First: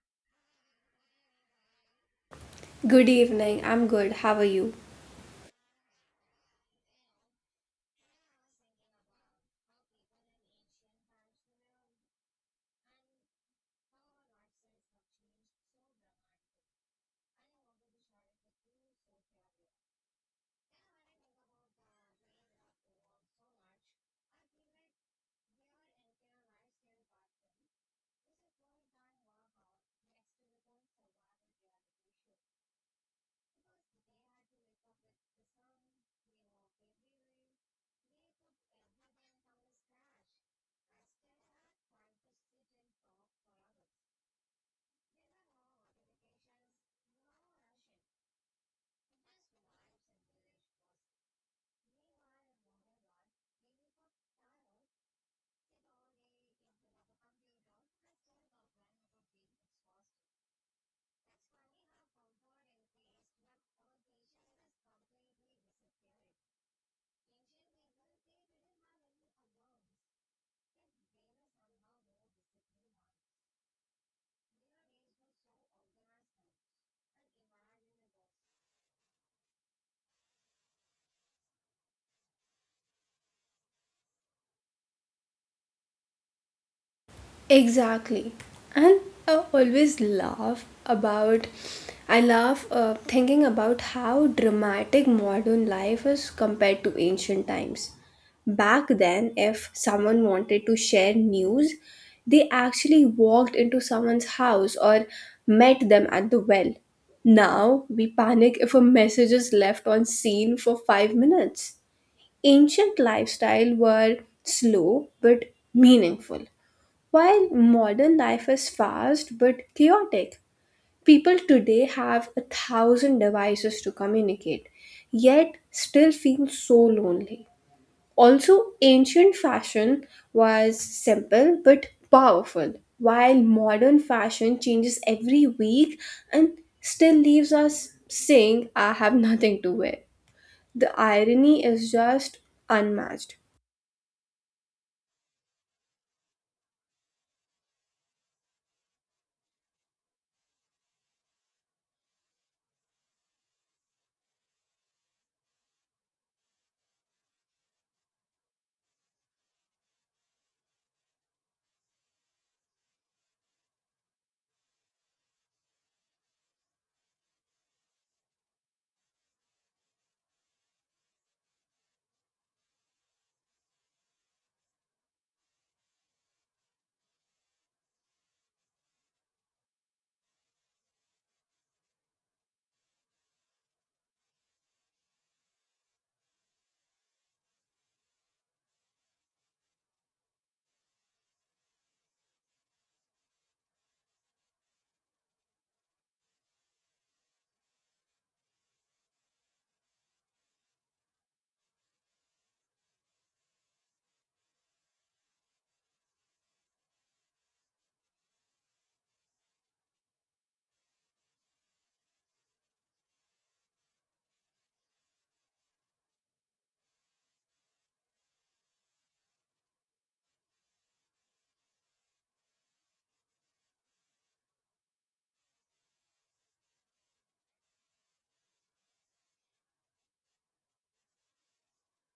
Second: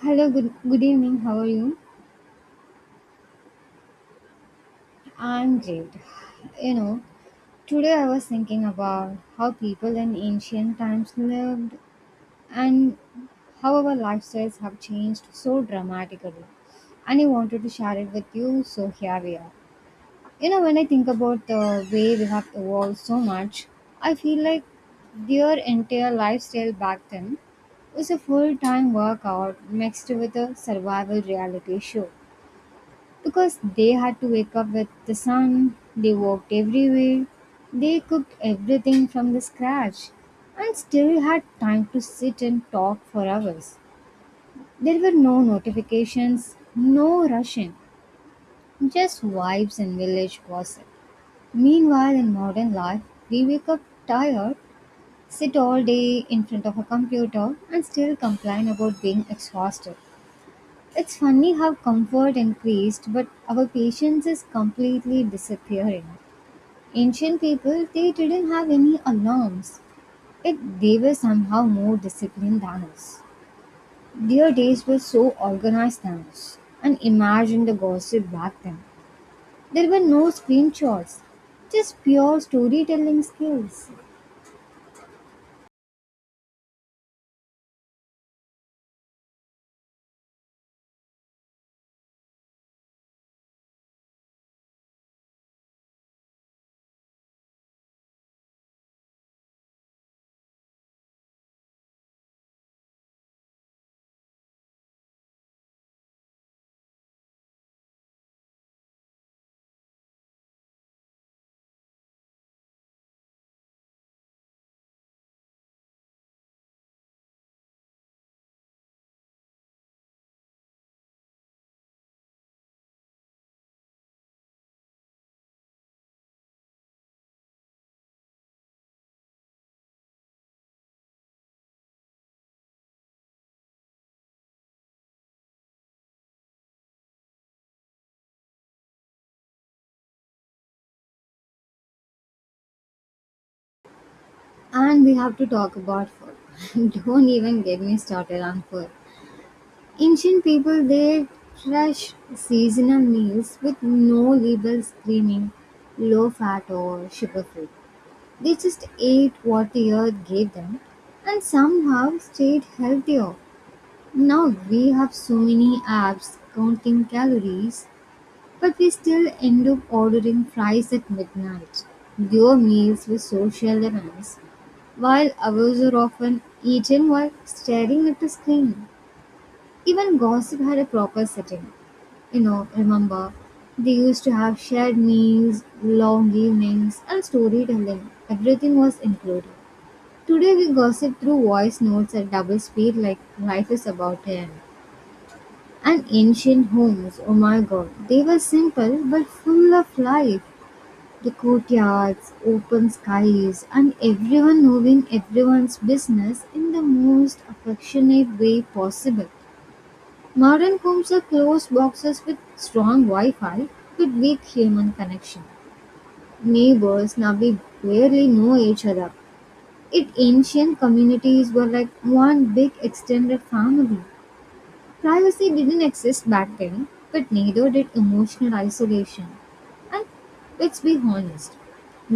Hello, good evening. How are you? Good evening, I'm good. How are you? I'm great. You know, today I was thinking about how people in ancient times lived and how our lifestyles have changed so dramatically. And I wanted to share it with you, so here we are. You know, when I think about the way we have evolved so much, I feel like their entire lifestyle back then was a full time workout mixed with a survival reality show. Because they had to wake up with the sun, they walked everywhere, they cooked everything from the scratch, and still had time to sit and talk for hours. There were no notifications, no rushing, just vibes and village gossip. Meanwhile, in modern life, we wake up tired, sit all day in front of a computer, and still complain about being exhausted. It's funny how comfort increased, but our patience is completely disappearing. Ancient people, they didn't have any alarms. They were somehow more disciplined than us. Their days were so organized than us. And imagine the gossip back then. There were no screenshots, just pure storytelling skills. Exactly. And I always laugh about, I laugh thinking about how dramatic modern life is compared to ancient times. Back then, if someone wanted to share news, they actually walked into someone's house or met them at the well. Now, we panic if a message is left on scene for 5 minutes. Ancient lifestyle were slow but meaningful, while modern life is fast but chaotic. People today have a thousand devices to communicate, yet still feel so lonely. Also, ancient fashion was simple but powerful, while modern fashion changes every week and still leaves us saying, I have nothing to wear. The irony is just unmatched. And we have to talk about food. Don't even get me started on food. Ancient people they thresh seasonal meals with no label screaming low fat or sugar free. They just ate what the earth gave them and somehow stayed healthier. Now we have so many apps counting calories, but we still end up ordering fries at midnight. Your meals were social events, while ours are often eaten while staring at the screen. Even gossip had a proper setting. You know, remember, they used to have shared meals, long evenings, and storytelling. Everything was included. Today we gossip through voice notes at double speed like life is about to end. And ancient homes, oh my god, they were simple but full of life. The courtyards, open skies, and everyone knowing everyone's business in the most affectionate way possible. Modern homes are closed boxes with strong Wi-Fi but weak human connection. Neighbors now we barely know each other. It Ancient communities were like one big extended family. Privacy didn't exist back then, but neither did emotional isolation. And let's be honest,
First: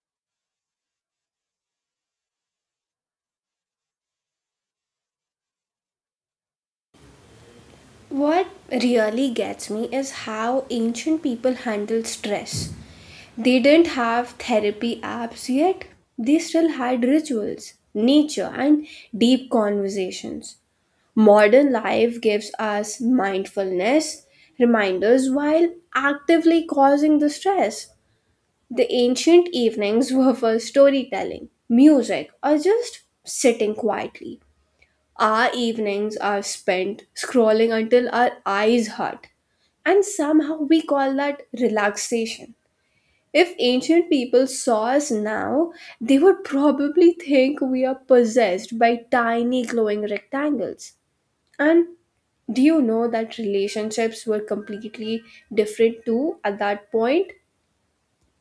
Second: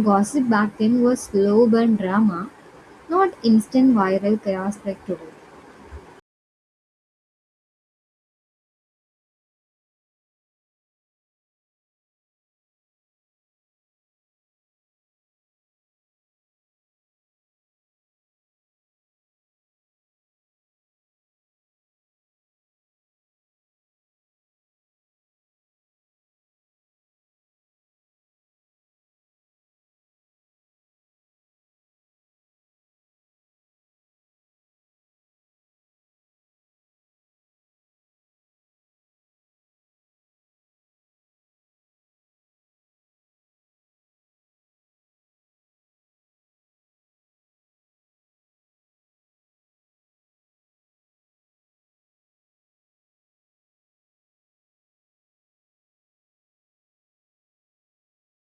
gossip back then was slow burn drama, not instant viral chaos like today. What really gets me is how ancient people handled stress. They didn't have therapy apps yet, they still had rituals, nature, and deep conversations. Modern life gives us mindfulness reminders while actively causing the stress. The ancient evenings were for storytelling, music, or just sitting quietly. Our evenings are spent scrolling until our eyes hurt, and somehow we call that relaxation. If ancient people saw us now, they would probably think we are possessed by tiny glowing rectangles. And do you know that relationships were completely different too at that point?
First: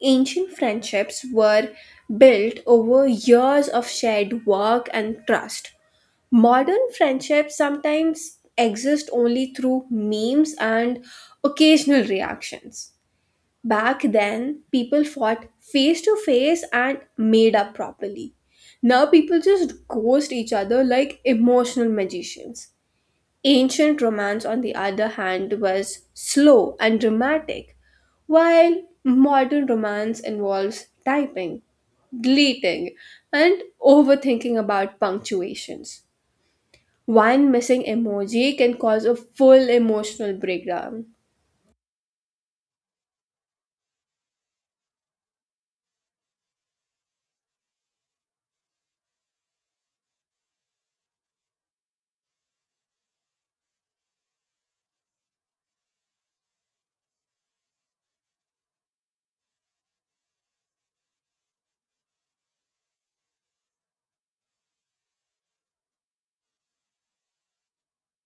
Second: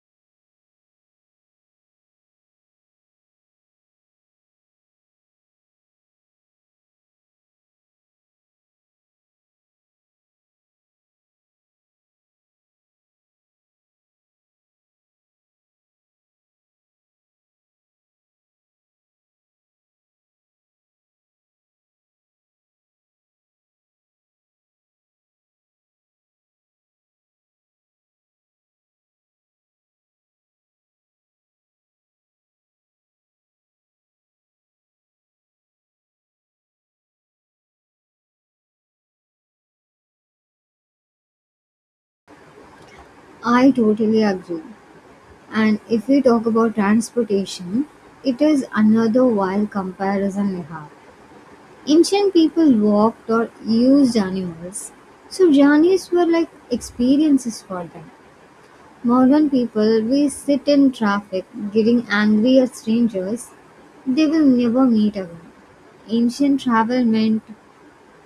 Ancient friendships were built over years of shared work and trust. Modern friendships sometimes exist only through memes and occasional reactions. Back then, people fought face to face and made up properly. Now people just ghost each other like emotional magicians. Ancient romance, on the other hand, was slow and dramatic, while modern romance involves typing, deleting, and overthinking about punctuations. One missing emoji can cause a full emotional breakdown. I totally agree. And if we talk about transportation, it is another wild comparison we have. Ancient people walked or used animals, so journeys were like experiences for them. Modern people, we sit in traffic getting angry at strangers they will never meet again. Ancient travel meant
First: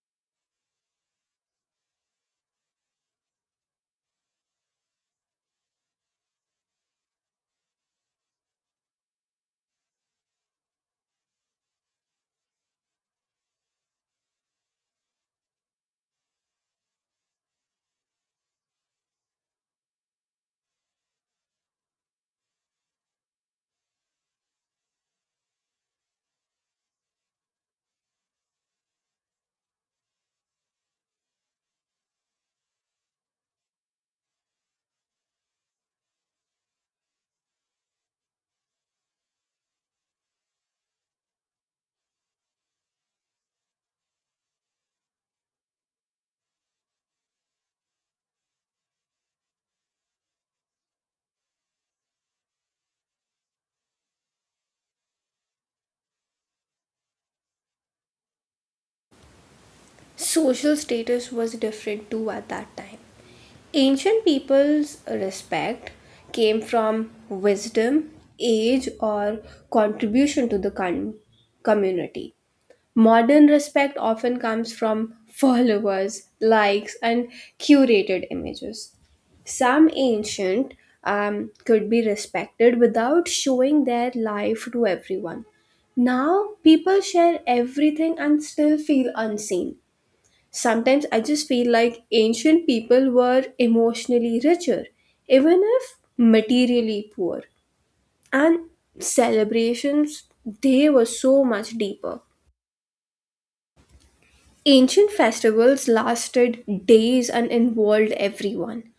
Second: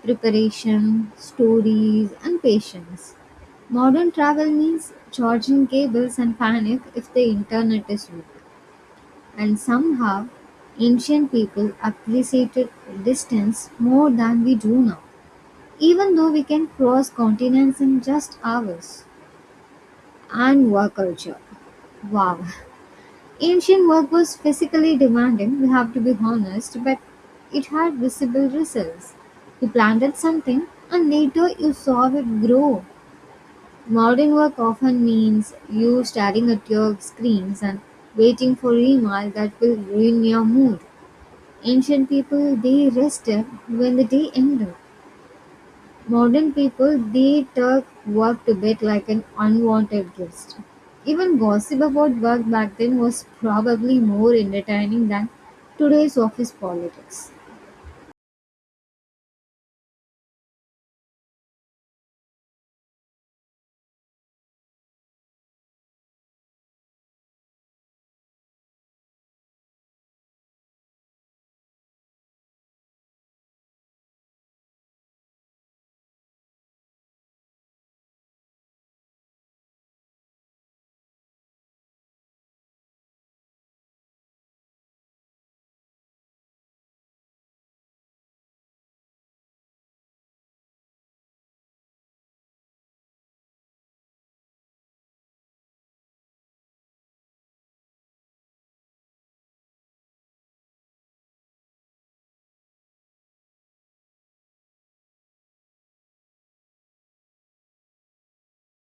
preparation, stories, and patience. Modern travel means charging cables and panic if the internet is weak. And somehow, ancient people appreciated distance more than we do now, even though we can cross continents in just hours. And work culture. Wow. Ancient work was physically demanding, we have to be honest, but it had visible results. You planted something and later you saw it grow. Modern work often means you staring at your screens and waiting for email that will ruin your mood. Ancient people they rested when the day ended. Modern people they took work to bed like an unwanted guest. Even gossip about work back then was probably more entertaining than today's office politics. Social status was different too at that time. Ancient people's respect came from wisdom, age, or contribution to the community. Modern respect often comes from followers, likes, and curated images. Some ancient could be respected without showing their life to everyone. Now, people share everything and still feel unseen. Sometimes I just feel like ancient people were emotionally richer, even if materially poor. And celebrations, they were so much deeper. Ancient festivals lasted days and involved everyone.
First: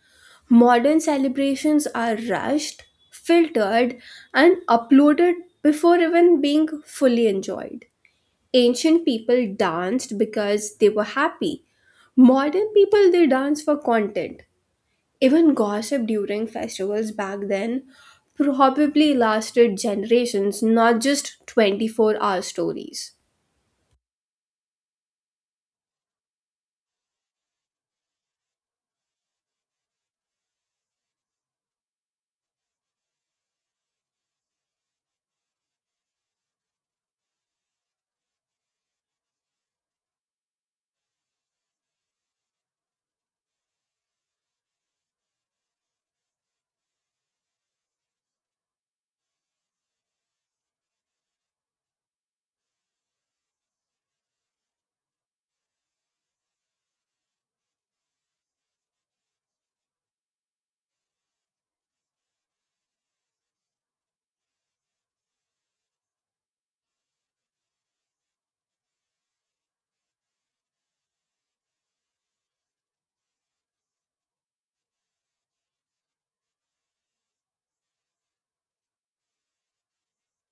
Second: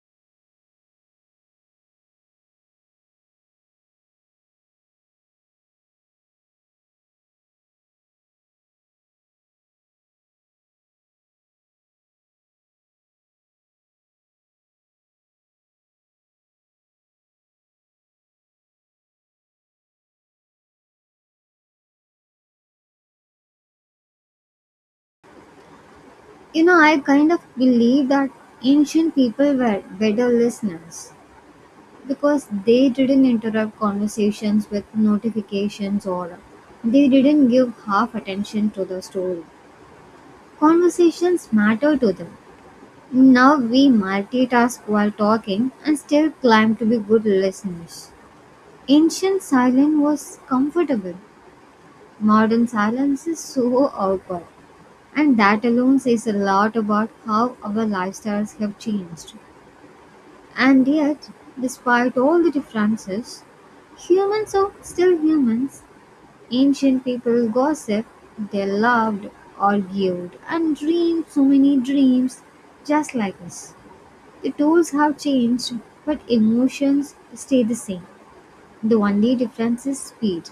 Modern celebrations are rushed, filtered, and uploaded before even being fully enjoyed. Ancient people danced because they were happy. Modern people they dance for content. Even gossip during festivals back then probably lasted generations, not just 24-hour stories. You know, I kind of believe that ancient people were better listeners because they didn't interrupt conversations with notifications or they didn't give half attention to the story. Conversations matter to them. Now we multitask while talking and still claim to be good listeners. Ancient silence was comfortable. Modern silence is so awkward. And that alone says a lot about how our lifestyles have changed. And yet, despite all the differences, humans are still humans. Ancient people gossiped, they loved, argued, and dreamed so many dreams just like us. The tools have changed, but emotions stay the same. The only difference is speed.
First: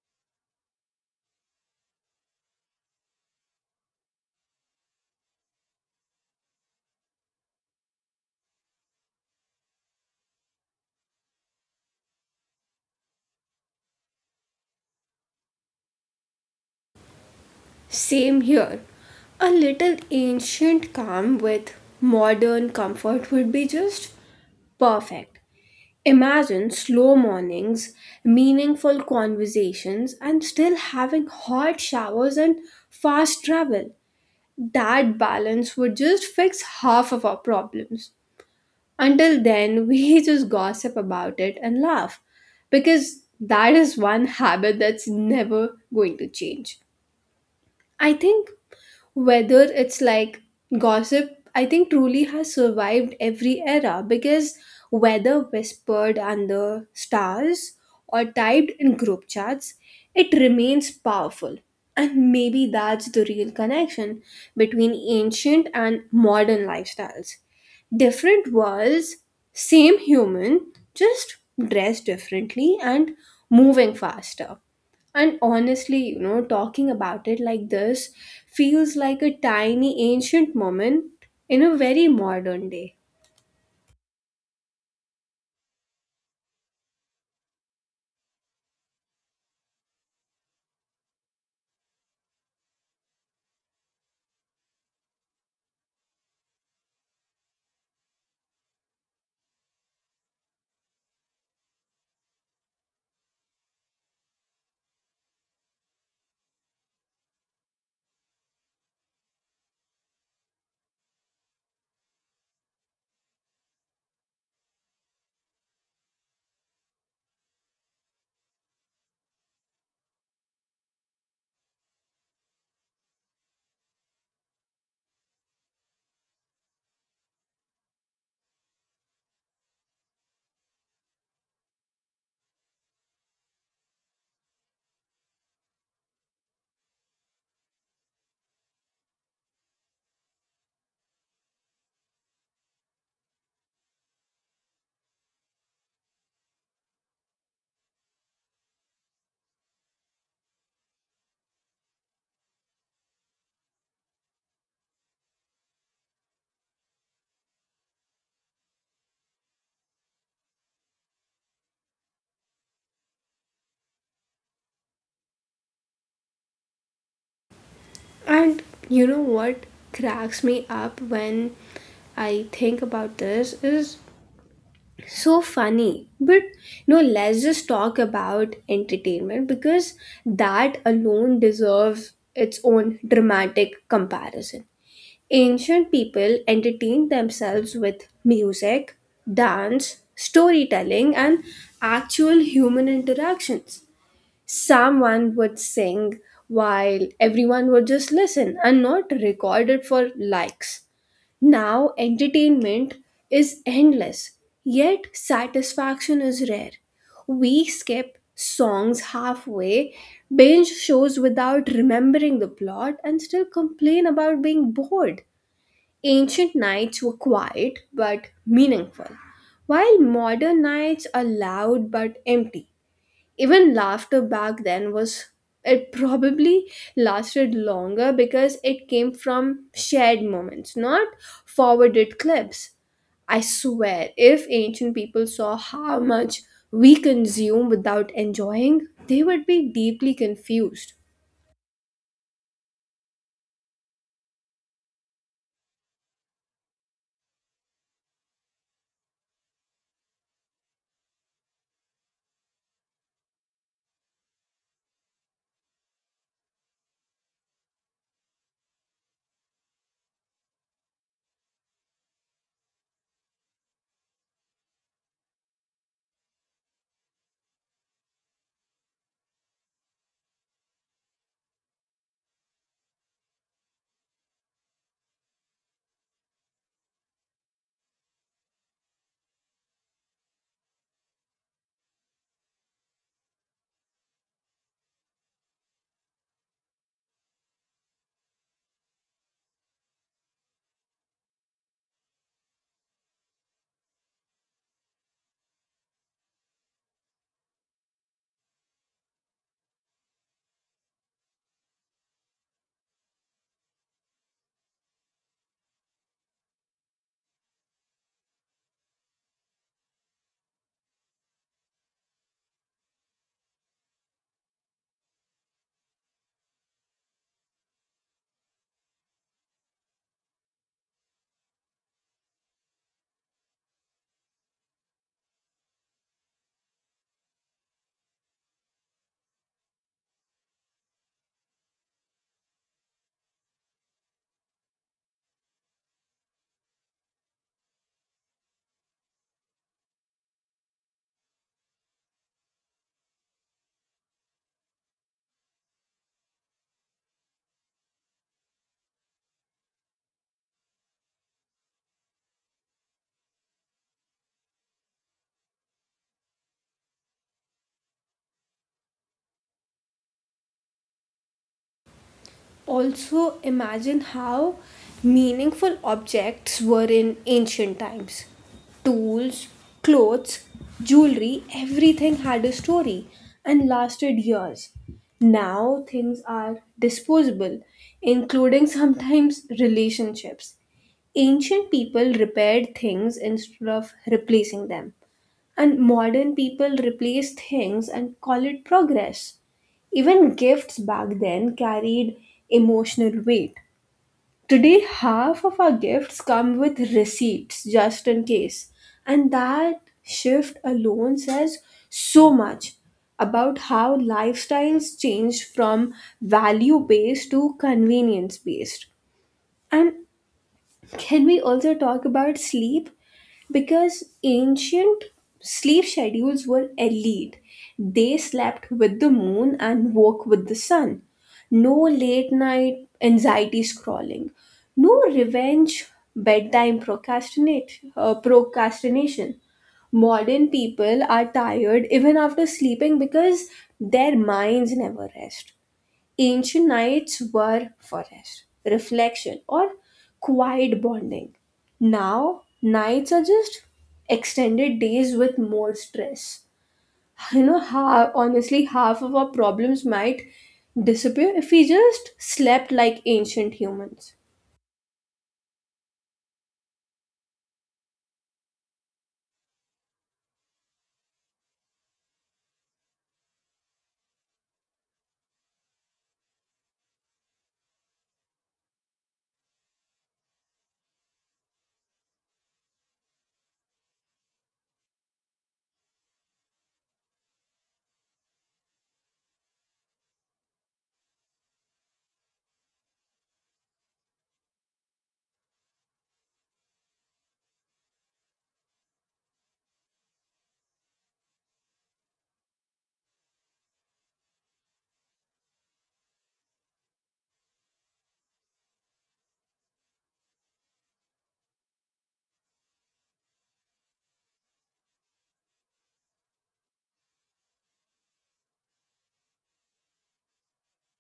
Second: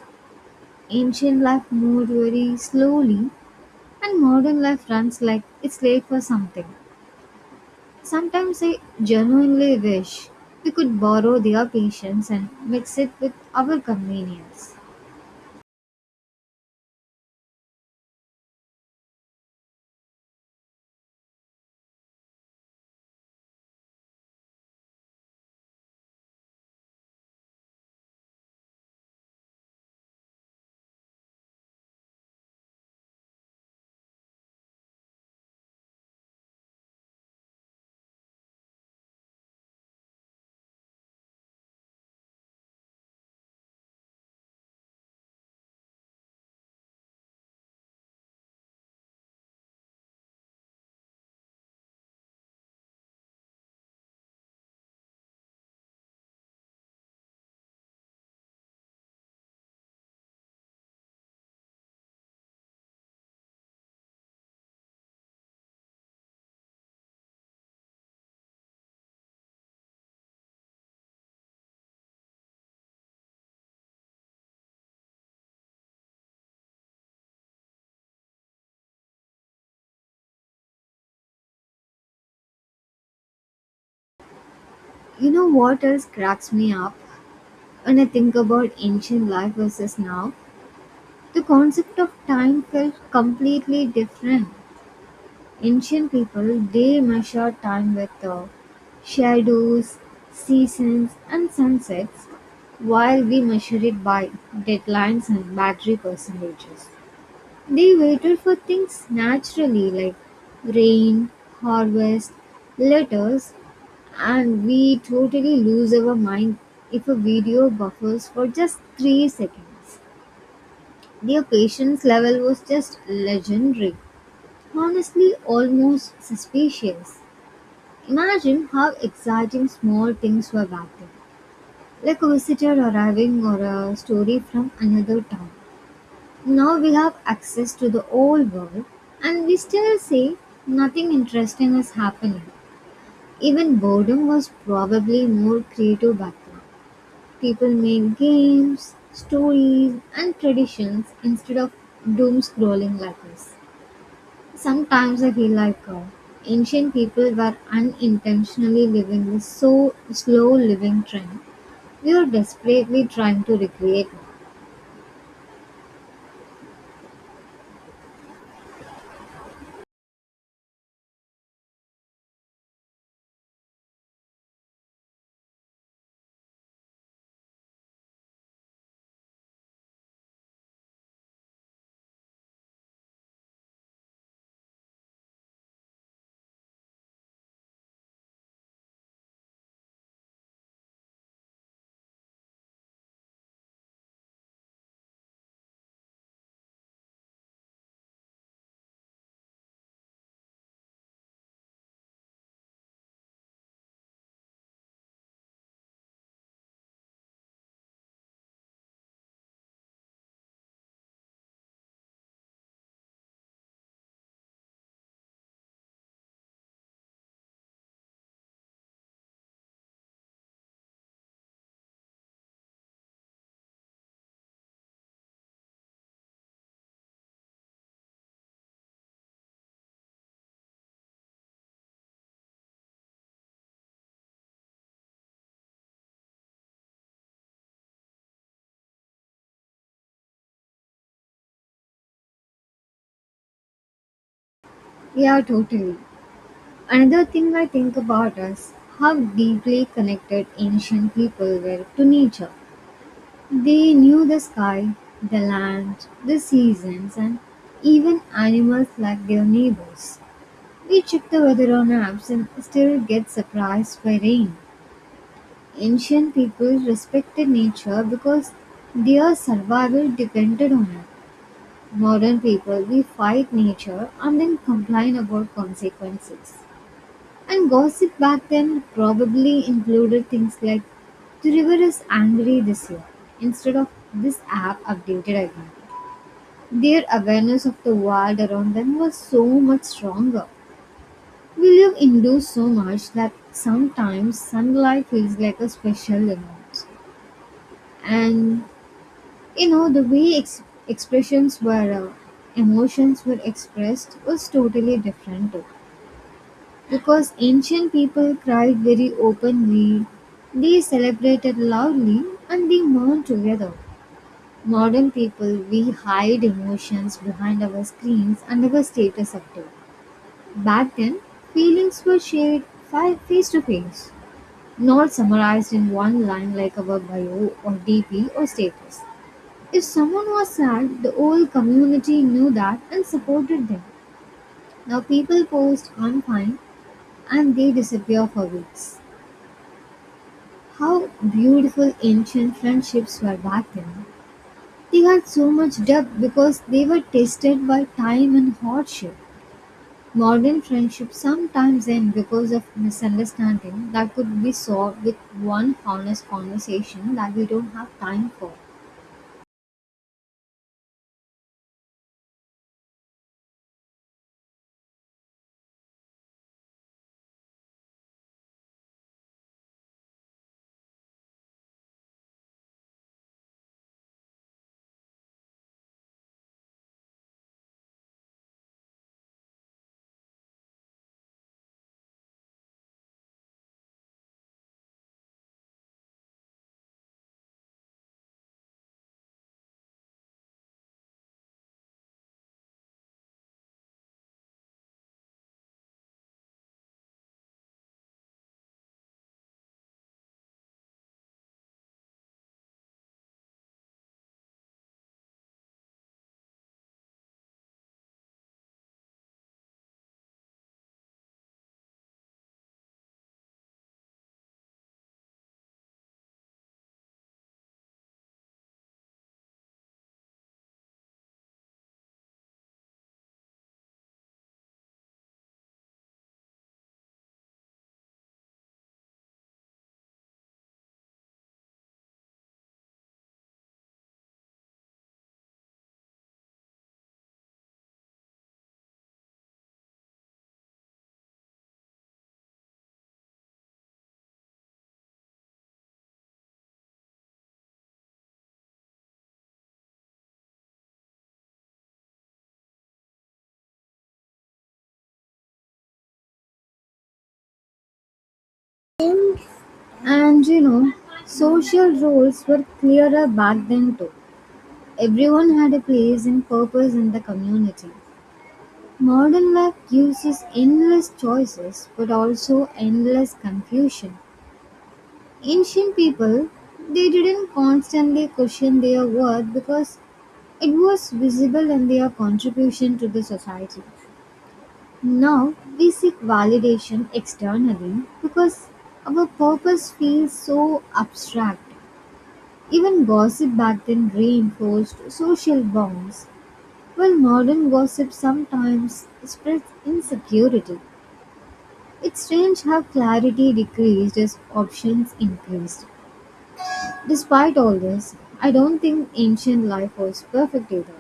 Ancient life moved very slowly, and modern life runs like it's late for something. Sometimes I genuinely wish we could borrow their patience and mix it with our convenience. Same here. A little ancient calm with modern comfort would be just perfect. Imagine slow mornings, meaningful conversations, and still having hot showers and fast travel. That balance would just fix half of our problems. Until then, we just gossip about it and laugh because that is one habit that's never going to change. I think whether it's like gossip, I think truly has survived every era because whether whispered under stars or typed in group chats, it remains powerful. And maybe that's the real connection between ancient and modern lifestyles. Different worlds, same human, just dressed differently and moving faster. And honestly, talking about it like this feels like a tiny ancient moment in a very modern day. You know what else cracks me up when I think about ancient life versus now? The concept of time felt completely different. Ancient people they measure time with shadows, seasons and sunsets, while we measure it by deadlines and battery percentages. They waited for things naturally like rain, harvest, letters, and we totally lose our mind if a video buffers for just 3 seconds. Their patience level was just legendary, honestly almost suspicious. Imagine how exciting small things were back then, like a visitor arriving or a story from another town. Now we have access to the whole world and we still say nothing interesting is happening. Even boredom was probably more creative back then. People made games, stories, and traditions instead of doom scrolling like this. Sometimes I feel like cow, ancient people were unintentionally living this so slow living trend. We are desperately trying to recreate it. And you know what cracks me up when I think about this is so funny. But you know, let's just talk about entertainment because that alone deserves its own dramatic comparison. Ancient people entertained themselves with music, dance, storytelling, and actual human interactions. Someone would sing while everyone would just listen and not record it for likes. Now, entertainment is endless, yet satisfaction is rare. We skip songs halfway, binge shows without remembering the plot, and still complain about being bored. Ancient nights were quiet but meaningful, while modern nights are loud but empty. Even laughter back then was, it probably lasted longer because it came from shared moments, not forwarded clips. I swear, if ancient people saw how much we consume without enjoying, they would be deeply confused. Yeah, totally. Another thing I think about is how deeply connected ancient people were to nature. They knew the sky, the land, the seasons, and even animals like their neighbors. We check the weather on apps and still get surprised by rain. Ancient people respected nature because their survival depended on it. Modern people, we fight nature and then complain about consequences. And gossip back then probably included things like the river is angry this year instead of this app updated again. Their awareness of the world around them was so much stronger. We live indoors so much that sometimes sunlight feels like a special event. And you know, the way emotions were expressed was totally different too. Because ancient people cried very openly, they celebrated loudly, and they mourned together. Modern people, we hide emotions behind our screens and our status update. Back then, feelings were shared face to face, not summarized in one line like our bio or DP or status. If someone was sad, the whole community knew that and supported them. Now people post online and they disappear for weeks. How beautiful ancient friendships were back then. They had so much depth because they were tested by time and hardship. Modern friendships sometimes end because of misunderstanding that could be solved with one honest conversation that we don't have time for. Also imagine how meaningful objects were in ancient times. Tools, clothes, jewelry, everything had a story and lasted years. Now things are disposable, including sometimes relationships. Ancient people repaired things instead of replacing them. And modern people replace things and call it progress. Even gifts back then carried emotional weight. Today, half of our gifts come with receipts just in case. And that shift alone says so much about how lifestyles change from value based to convenience based. And can we also talk about sleep? Because ancient sleep schedules were elite. They slept with the moon and woke with the sun. No late night anxiety scrolling. No revenge bedtime procrastination. Modern people are tired even after sleeping because their minds never rest. Ancient nights were for forest, reflection, or quiet bonding. Now, nights are just extended days with more stress. Honestly, half of our problems might disappear if we just slept like ancient humans. And you know, social roles were clearer back then too. Everyone had a place and purpose in the community. Modern life gives us endless choices but also endless confusion. Ancient people they didn't constantly question their worth because it was visible in their contribution to the society. Now we seek validation externally because our purpose feels so abstract. Even gossip back then reinforced social bonds. While modern gossip sometimes spreads insecurity, it's strange how clarity decreased as options increased. Despite all this, I don't think ancient life was perfect either.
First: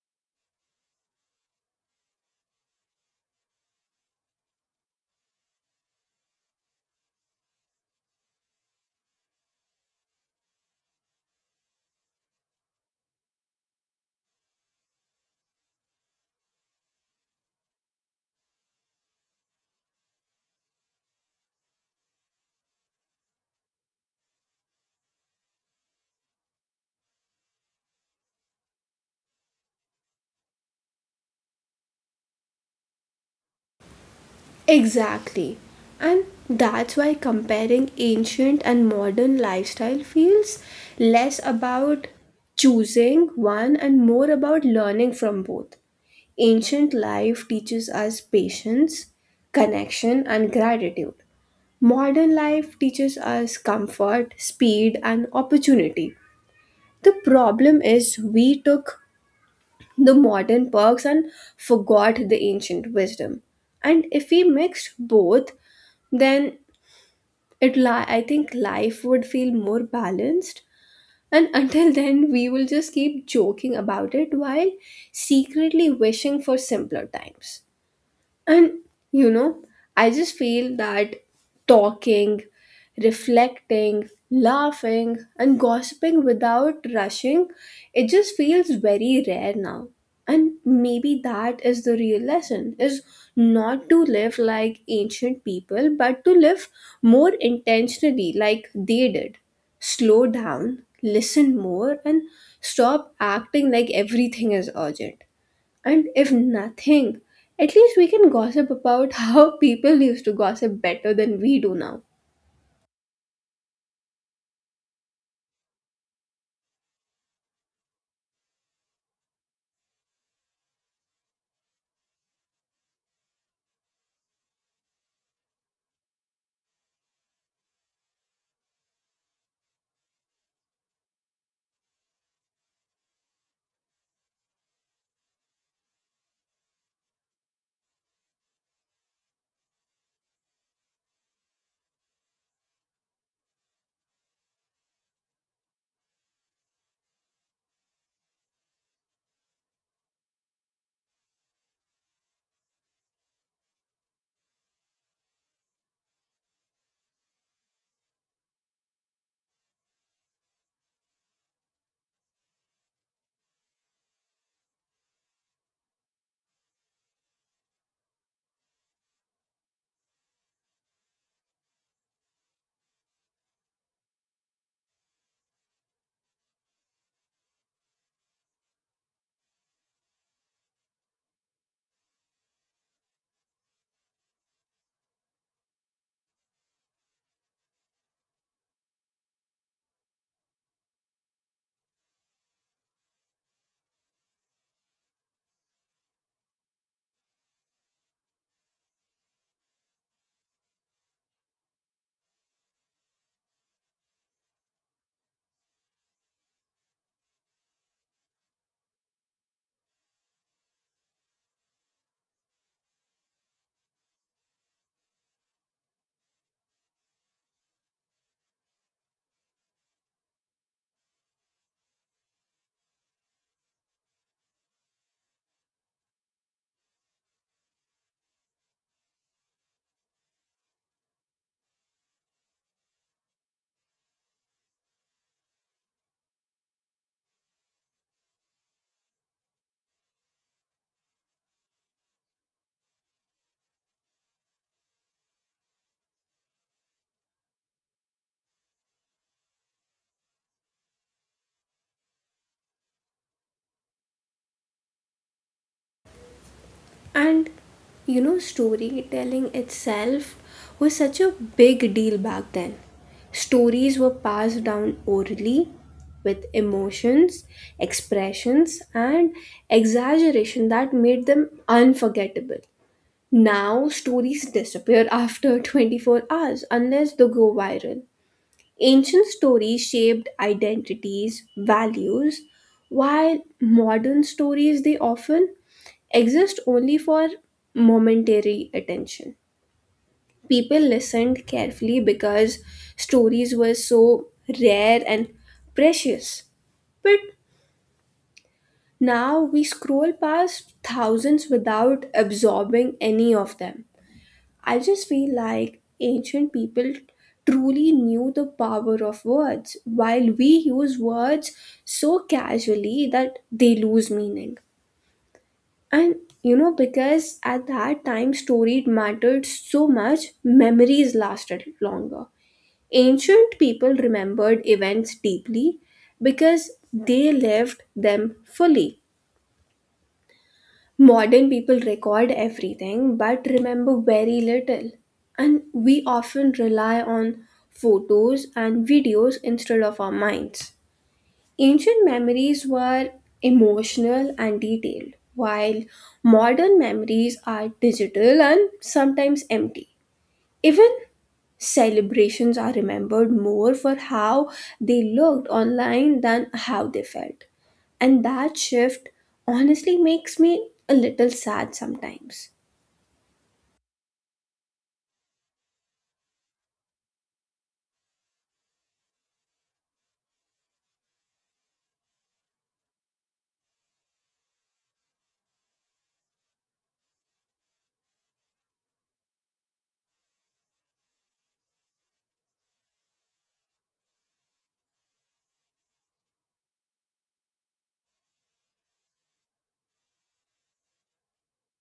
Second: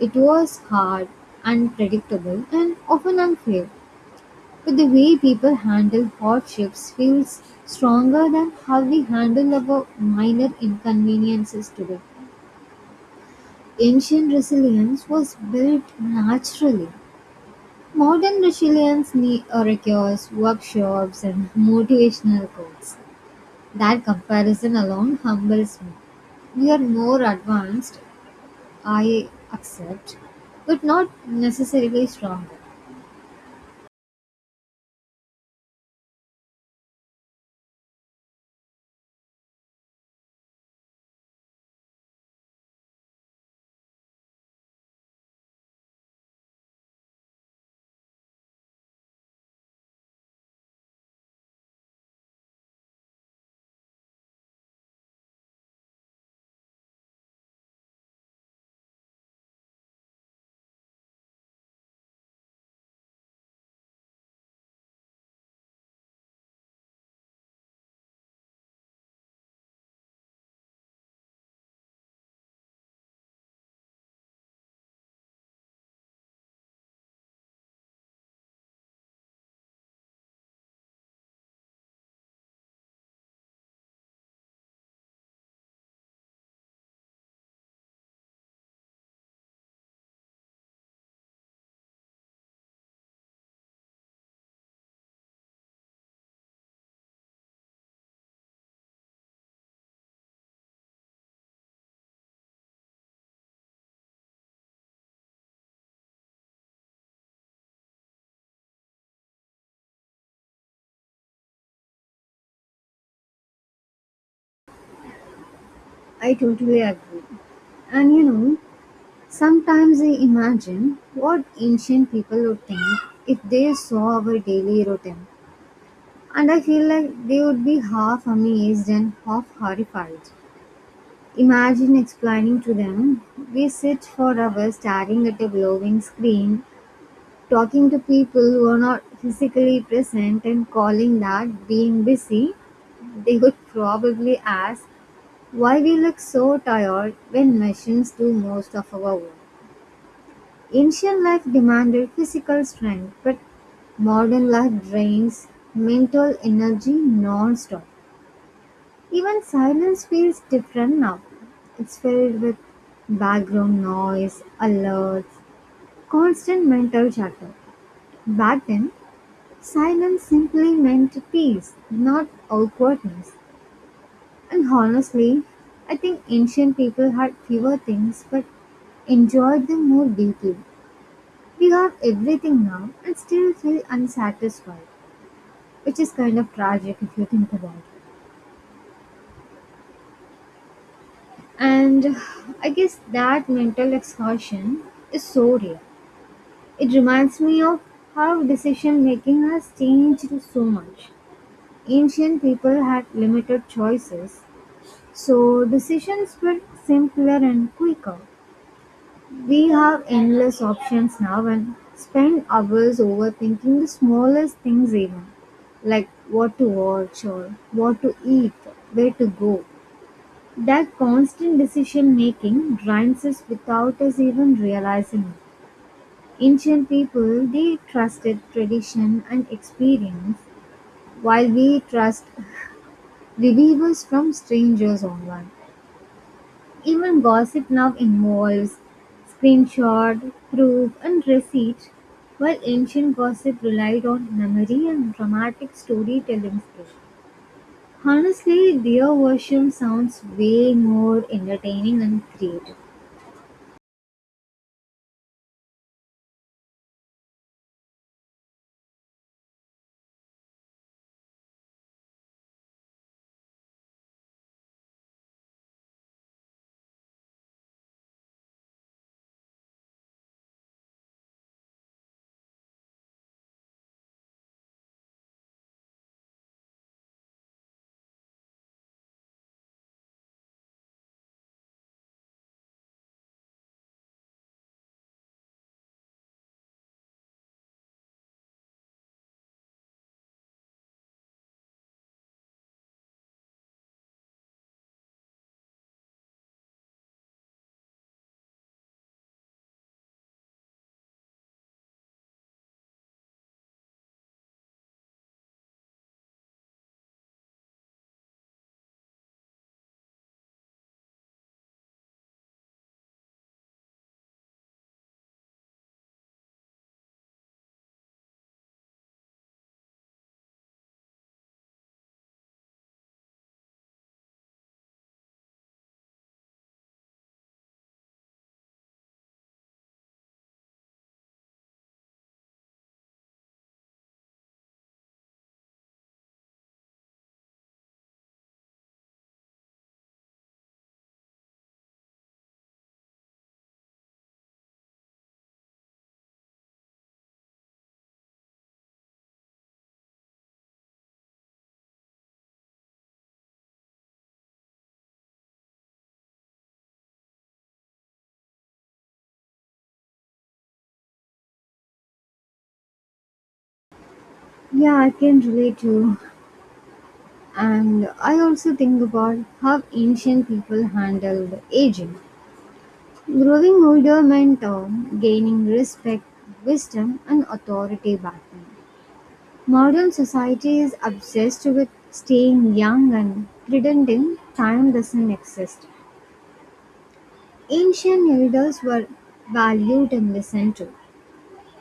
It was hard, unpredictable, and often unfair. But the way people handle hardships feels stronger than how we handle our minor inconveniences today. Ancient resilience was built naturally. Modern resilience requires workshops and motivational quotes. That comparison alone humbles me. We are more advanced, I accept, but not necessarily stronger. Exactly. And that's why comparing ancient and modern lifestyle feels less about choosing one and more about learning from both. Ancient life teaches us patience, connection, and gratitude. Modern life teaches us comfort, speed, and opportunity. The problem is we took the modern perks and forgot the ancient wisdom. And if we mixed both, then I think life would feel more balanced, and until then we will just keep joking about it while secretly wishing for simpler times. And you know, I just feel that talking, reflecting, laughing, and gossiping without rushing, it just feels very rare now. And maybe that is the real lesson, is not to live like ancient people, but to live more intentionally like they did. Slow down, listen more, and stop acting like everything is urgent. And if nothing, at least we can gossip about how people used to gossip better than we do now. I totally agree. And you know, sometimes I imagine what ancient people would think if they saw our daily routine. And I feel like they would be half amazed and half horrified. Imagine explaining to them, we sit for hours staring at a glowing screen, talking to people who are not physically present and calling that being busy. They would probably ask why we look so tired when machines do most of our work. Ancient life demanded physical strength, but modern life drains mental energy non stop. Even silence feels different now. It's filled with background noise, alerts, constant mental chatter. Back then, silence simply meant peace, not awkwardness. And honestly, I think ancient people had fewer things but enjoyed them more deeply. We have everything now and still feel unsatisfied, which is kind of tragic if you think about it. And I guess that mental exhaustion is so real. It reminds me of how decision making has changed so much. Ancient people had limited choices, so decisions were simpler and quicker. We have endless options now and spend hours overthinking the smallest things, even like what to watch or what to eat, where to go. That constant decision-making drains us without us even realizing it. Ancient people, they trusted tradition and experience, while we trust reviews from strangers online. Even gossip now involves screenshot, proof, and receipt, while ancient gossip relied on memory and dramatic storytelling skills. Honestly, their version sounds way more entertaining and creative. And storytelling itself was such a big deal back then. Stories were passed down orally with emotions, expressions, and exaggeration that made them unforgettable. Now, stories disappear after 24 hours unless they go viral. Ancient stories shaped identities, values, while modern stories they often exist only for momentary attention. People listened carefully because stories were so rare and precious. But now we scroll past thousands without absorbing any of them. I just feel like ancient people truly knew the power of words, while we use words so casually that they lose meaning. And because at that time story mattered so much, memories lasted longer. Ancient people remembered events deeply because they lived them fully. Modern people record everything but remember very little. And we often rely on photos and videos instead of our minds. Ancient memories were emotional and detailed, while modern memories are digital and sometimes empty. Even celebrations are remembered more for how they looked online than how they felt. And that shift honestly makes me a little sad sometimes. Yeah, I can relate to. And I also think about how ancient people handled aging. Growing older meant gaining respect, wisdom, and authority back then. Modern society is obsessed with staying young and pretending time doesn't exist. Ancient elders were valued and listened to.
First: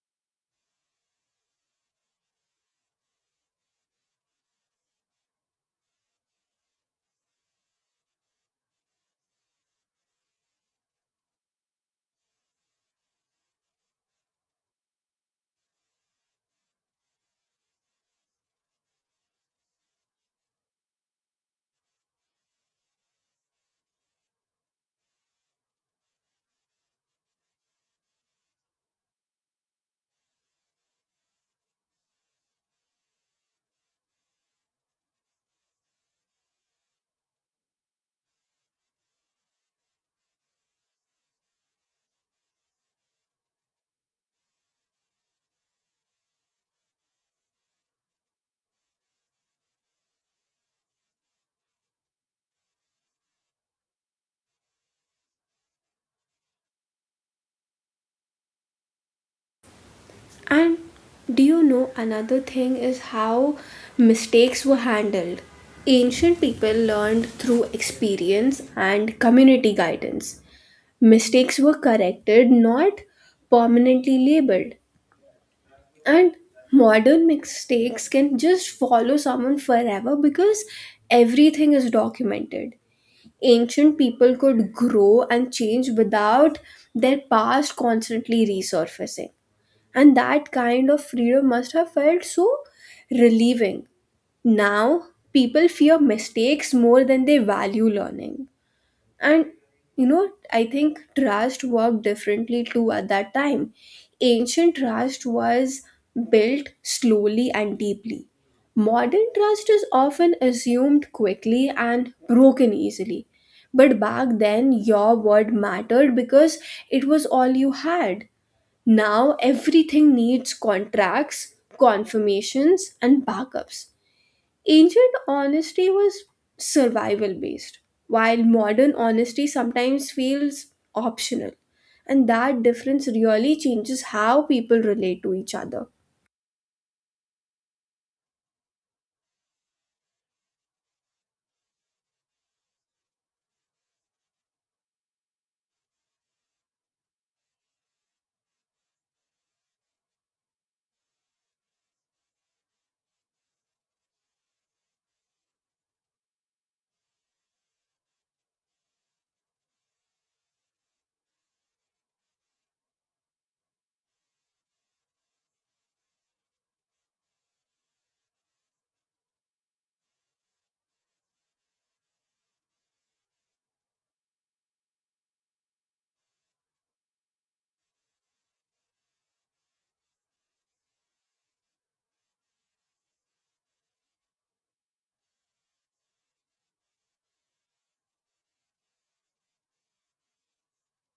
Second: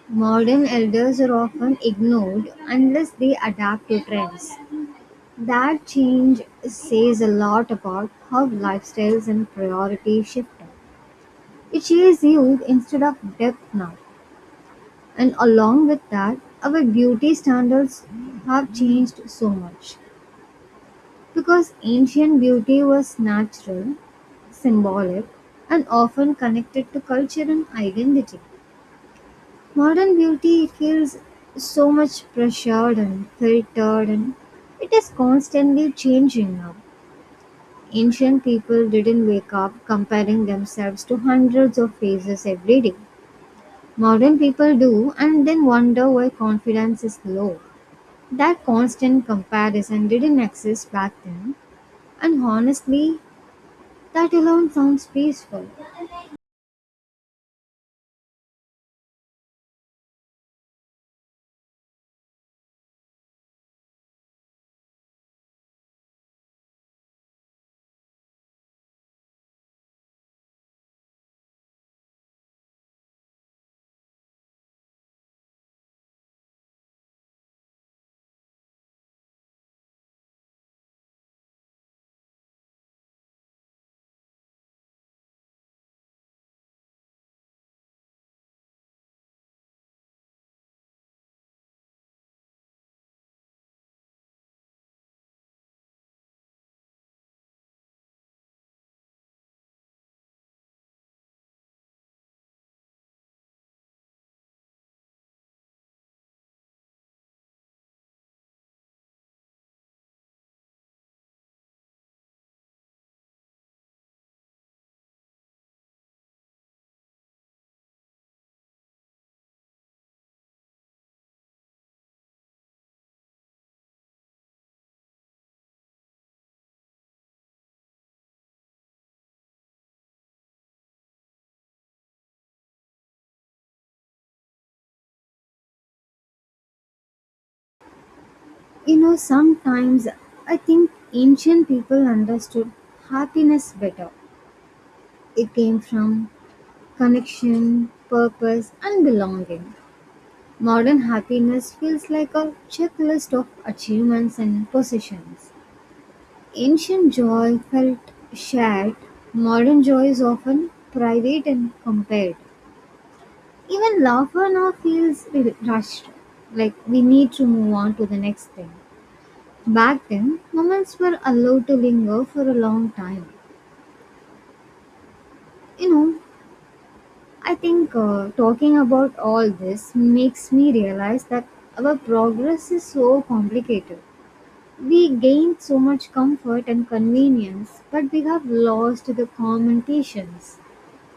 Modern elders are often ignored unless they adapt to trends. That change says a lot about how lifestyles and priorities shifted. It shares youth instead of depth now, and along with that, our beauty standards have changed so much. Because ancient beauty was natural, symbolic, and often connected to culture and identity. Modern beauty feels so much pressured and filtered, and it is constantly changing now. Ancient people didn't wake up comparing themselves to hundreds of phases every day. Modern people do and then wonder why confidence is low. That constant comparison didn't exist back then, and honestly, that alone sounds peaceful. And do you know another thing is how mistakes were handled? Ancient people learned through experience and community guidance. Mistakes were corrected, not permanently labeled. And modern mistakes can just follow someone forever because everything is documented. Ancient people could grow and change without their past constantly resurfacing, and that kind of freedom must have felt so relieving. Now people fear mistakes more than they value learning. And I think trust worked differently too at that time. Ancient trust was built slowly and deeply. Modern trust is often assumed quickly and broken easily. But back then, your word mattered because it was all you had. Now, everything needs contracts, confirmations, and backups. Ancient honesty was survival based, while modern honesty sometimes feels optional. And that difference really changes how people relate to each other. You know, sometimes I think ancient people understood happiness better. It came from connection, purpose, and belonging. Modern happiness feels like a checklist of achievements and possessions. Ancient joy felt shared, modern joy is often private and compared. Even laughter now feels rushed, like we need to move on to the next thing. Back then, moments were allowed to linger for a long time. You know, I think talking about all this makes me realize that our progress is so complicated. We gained so much comfort and convenience, but we have lost the communications.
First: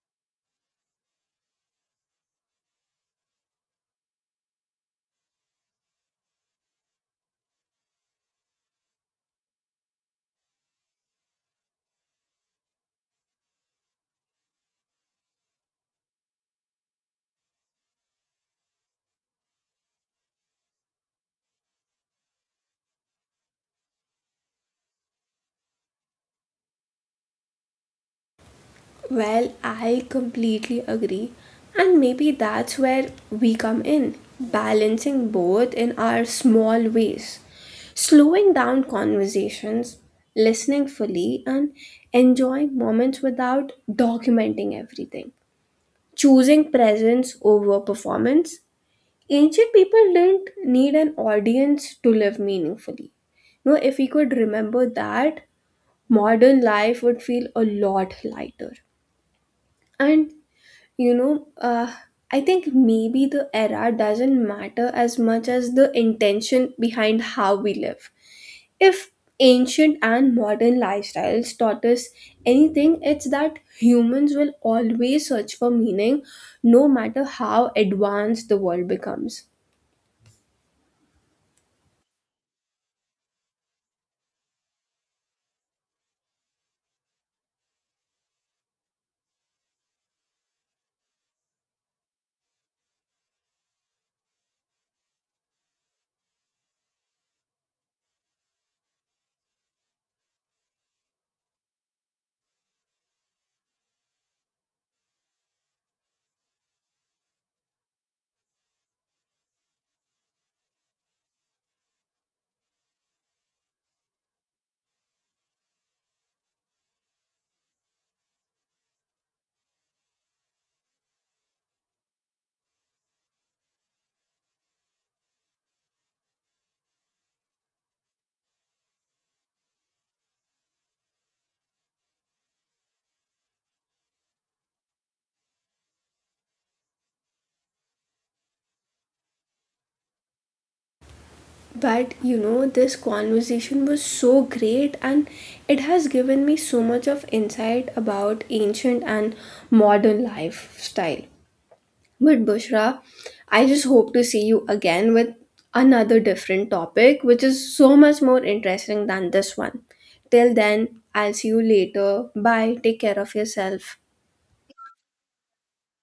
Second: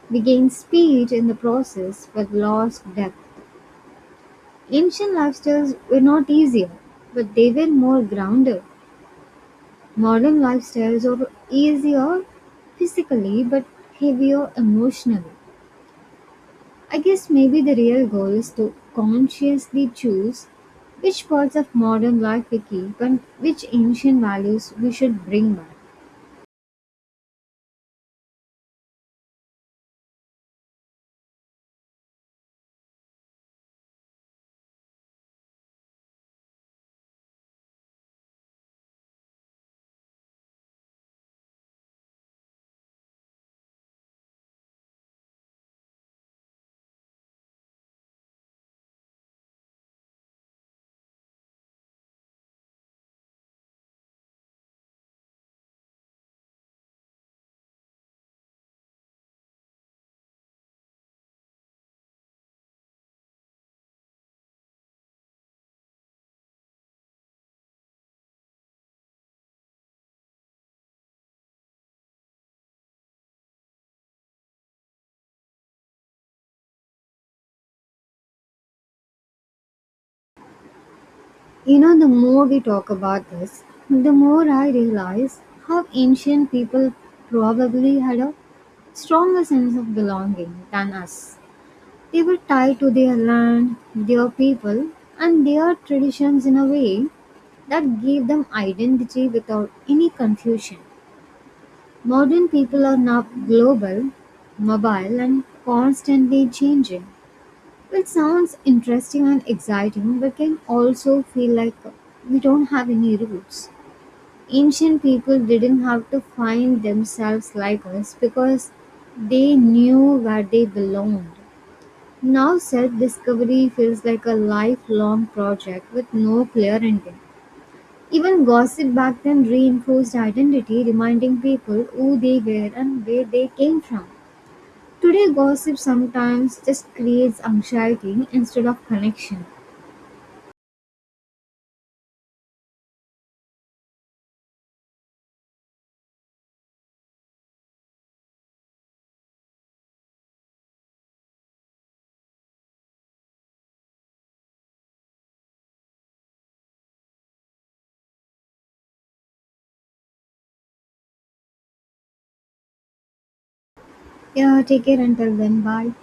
We gained speed in the process, but lost depth. Ancient lifestyles were not easier, but they were more grounded. Modern lifestyles are easier physically, but heavier emotionally. I guess maybe the real goal is to consciously choose which parts of modern life we keep and which ancient values we should bring back. Well, I completely agree. And maybe that's where we come in, balancing both in our small ways. Slowing down conversations, listening fully, and enjoying moments without documenting everything. Choosing presence over performance. Ancient people didn't need an audience to live meaningfully. You know, if we could remember that, modern life would feel a lot lighter. And you know, uh, I think maybe the era doesn't matter as much as the intention behind how we live. If ancient and modern lifestyles taught us anything, it's that humans will always search for meaning no matter how advanced the world becomes. You know, the more we talk about this, the more I realize how ancient people probably had a stronger sense of belonging than us. They were tied to their land, their people, and their traditions in a way that gave them identity without any confusion. Modern people are now global, mobile, and constantly changing. It sounds interesting and exciting, but can also feel like we don't have any roots. Ancient people didn't have to find themselves like us because they knew where they belonged. Now, self discovery feels like a lifelong project with no clear ending. Even gossip back then reinforced identity, reminding people who they were and where they came from. Today, gossip sometimes just creates anxiety instead of connection. But you know, this conversation was so great and it has given me so much of insight about ancient and modern lifestyle. But Bushra, I just hope to see you again with another different topic, which is so much more interesting than this one. Till then, I'll see you later. Bye. Take care of yourself. Yeah, take care until then. Bye.